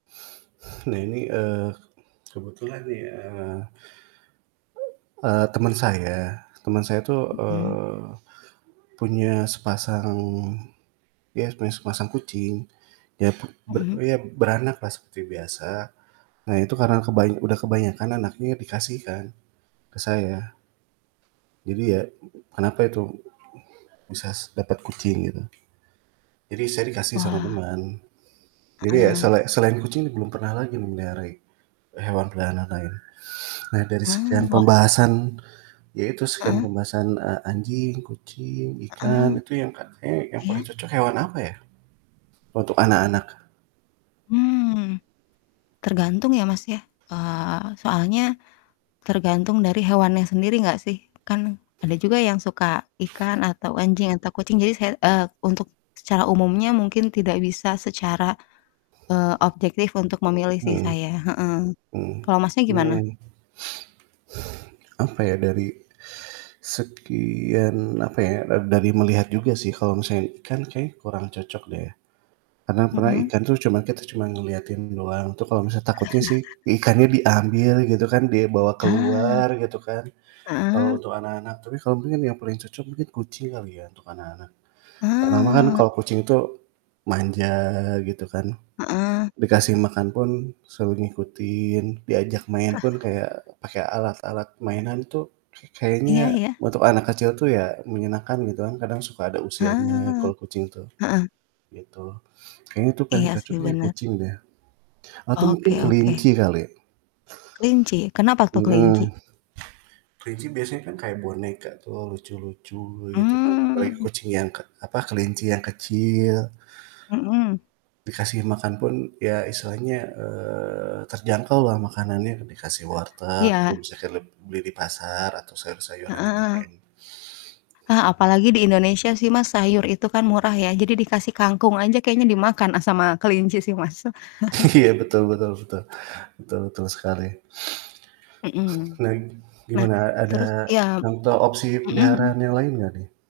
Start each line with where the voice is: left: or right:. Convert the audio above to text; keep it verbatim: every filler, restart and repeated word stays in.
right: Nah ini, eee, kebetulan ya eee, temen saya temen saya itu,
left: Mhm.
right: eee, punya sepasang, ya punya sepasang kucing ya ber
left: Mhm.
right: ya beranaklah seperti biasa. Nah itu karena kebanya udah kebanyakan anaknya, ya, dikasihkan ke saya. Jadi, ya, kenapa itu bisas dapat kucing gitu. Jadi saya dikasih sama
left: Wah.
right: teman. Jadi, ya,
left: Heeh.
right: sela selain kucing belum pernah lagi memelihara i hewan peliharaan lain-lain. Nah dari
left: Ah,
right: sekian
left: wah.
right: pembahasan, ya itu sekian
left: Heeh.
right: pembahasan, eee, anjing, kucing, ikan,
left: Heeh.
right: itu yang ka kayaknya yang
left: Iya.
right: paling cocok hewan apa ya untuk anak-anak?
left: Hmm. Tergantung, ya, Mas, ya, eee, soalnya tergantung dari hewannya sendiri nggak sih? Kan ada juga yang suka ikan atau anjing atau kucing jadi saya eee, untuk secara umumnya mungkin tidak bisa secara, eee, objektif untuk memilih sih
right: Hmm.
left: saya, heeh.
right: Mmm
left: Kalau Masnya gimana?
right: mmm. Apa ya dari sekian apa ya ad dari melihat juga sih kalau misalnya ikan kayaknya kurang cocok deh. Karena pernah
left: Hmm.
right: ikan tuh cuma kita cuma ngeliatin doang itu kalau takutnya sih ikannya diambil gitu kan, dia bawa
left: Ah.
right: keluar gitu kan. Kalau
left: Heeh.
right: untuk anak-anak, tapi kalo mungkin yang paling cocok mungkin kucing kali ya, untuk anak-anak. Pertama, kan
left: Ah.
right: kalau kucing itu manja gitu kan,
left: Heeh.
right: dikasih makan pun suruh ngikutin, diajak main pun kayak pake alat-alat mainan tuh ka
left: Iya
right: kayaknya
left: iya.
right: untuk anak kecil tuh ya menyenangkan gitu kan, kadang suka ada usilnya
left: Heeh
right: kalau kucing tuh,
left: heeh.
right: gitu. Kayaknya itu paling
left: Iya,
right: cocok
left: sih
right: ya
left: bener.
right: kucing deh. Atau, mungkin
left: Oke oke.
right: kelinci kali.
left: Kelinci? Kenapa tuh
right: Heeh.
left: kelinci?
right: Kelinci biasanya kan kayak boneka tuh lucu-lucu, gitu kan. Apalagi
left: Mmm.
right: kucing yang ke apa kelinci yang kecil.
left: Mhm.
right: Dikasih makan pun ya istilahnya, eee, terjangkaulah makanannya, eee, dikasih wortel kita
left: Iya.
right: bisa keleb beli di pasar atau sayur-sayuran yang
left: Heeh.
right: lain.
left: Hah, apalagi di Indonesia sih Mas, sayur itu kan murah ya jadi dikasih kangkung aja kayaknya dimakan, eee, sama kelinci sih, Mas.
right: Iya, betul betul betul betul betul sekali.
left: Hmm.
right: Menarik.
left: Nah,
right: Gimana ada
left: terus iya.
right: contoh opsi
left: Hmm
right: peliharaan
left: hmm.
right: yang lain, nggak nih?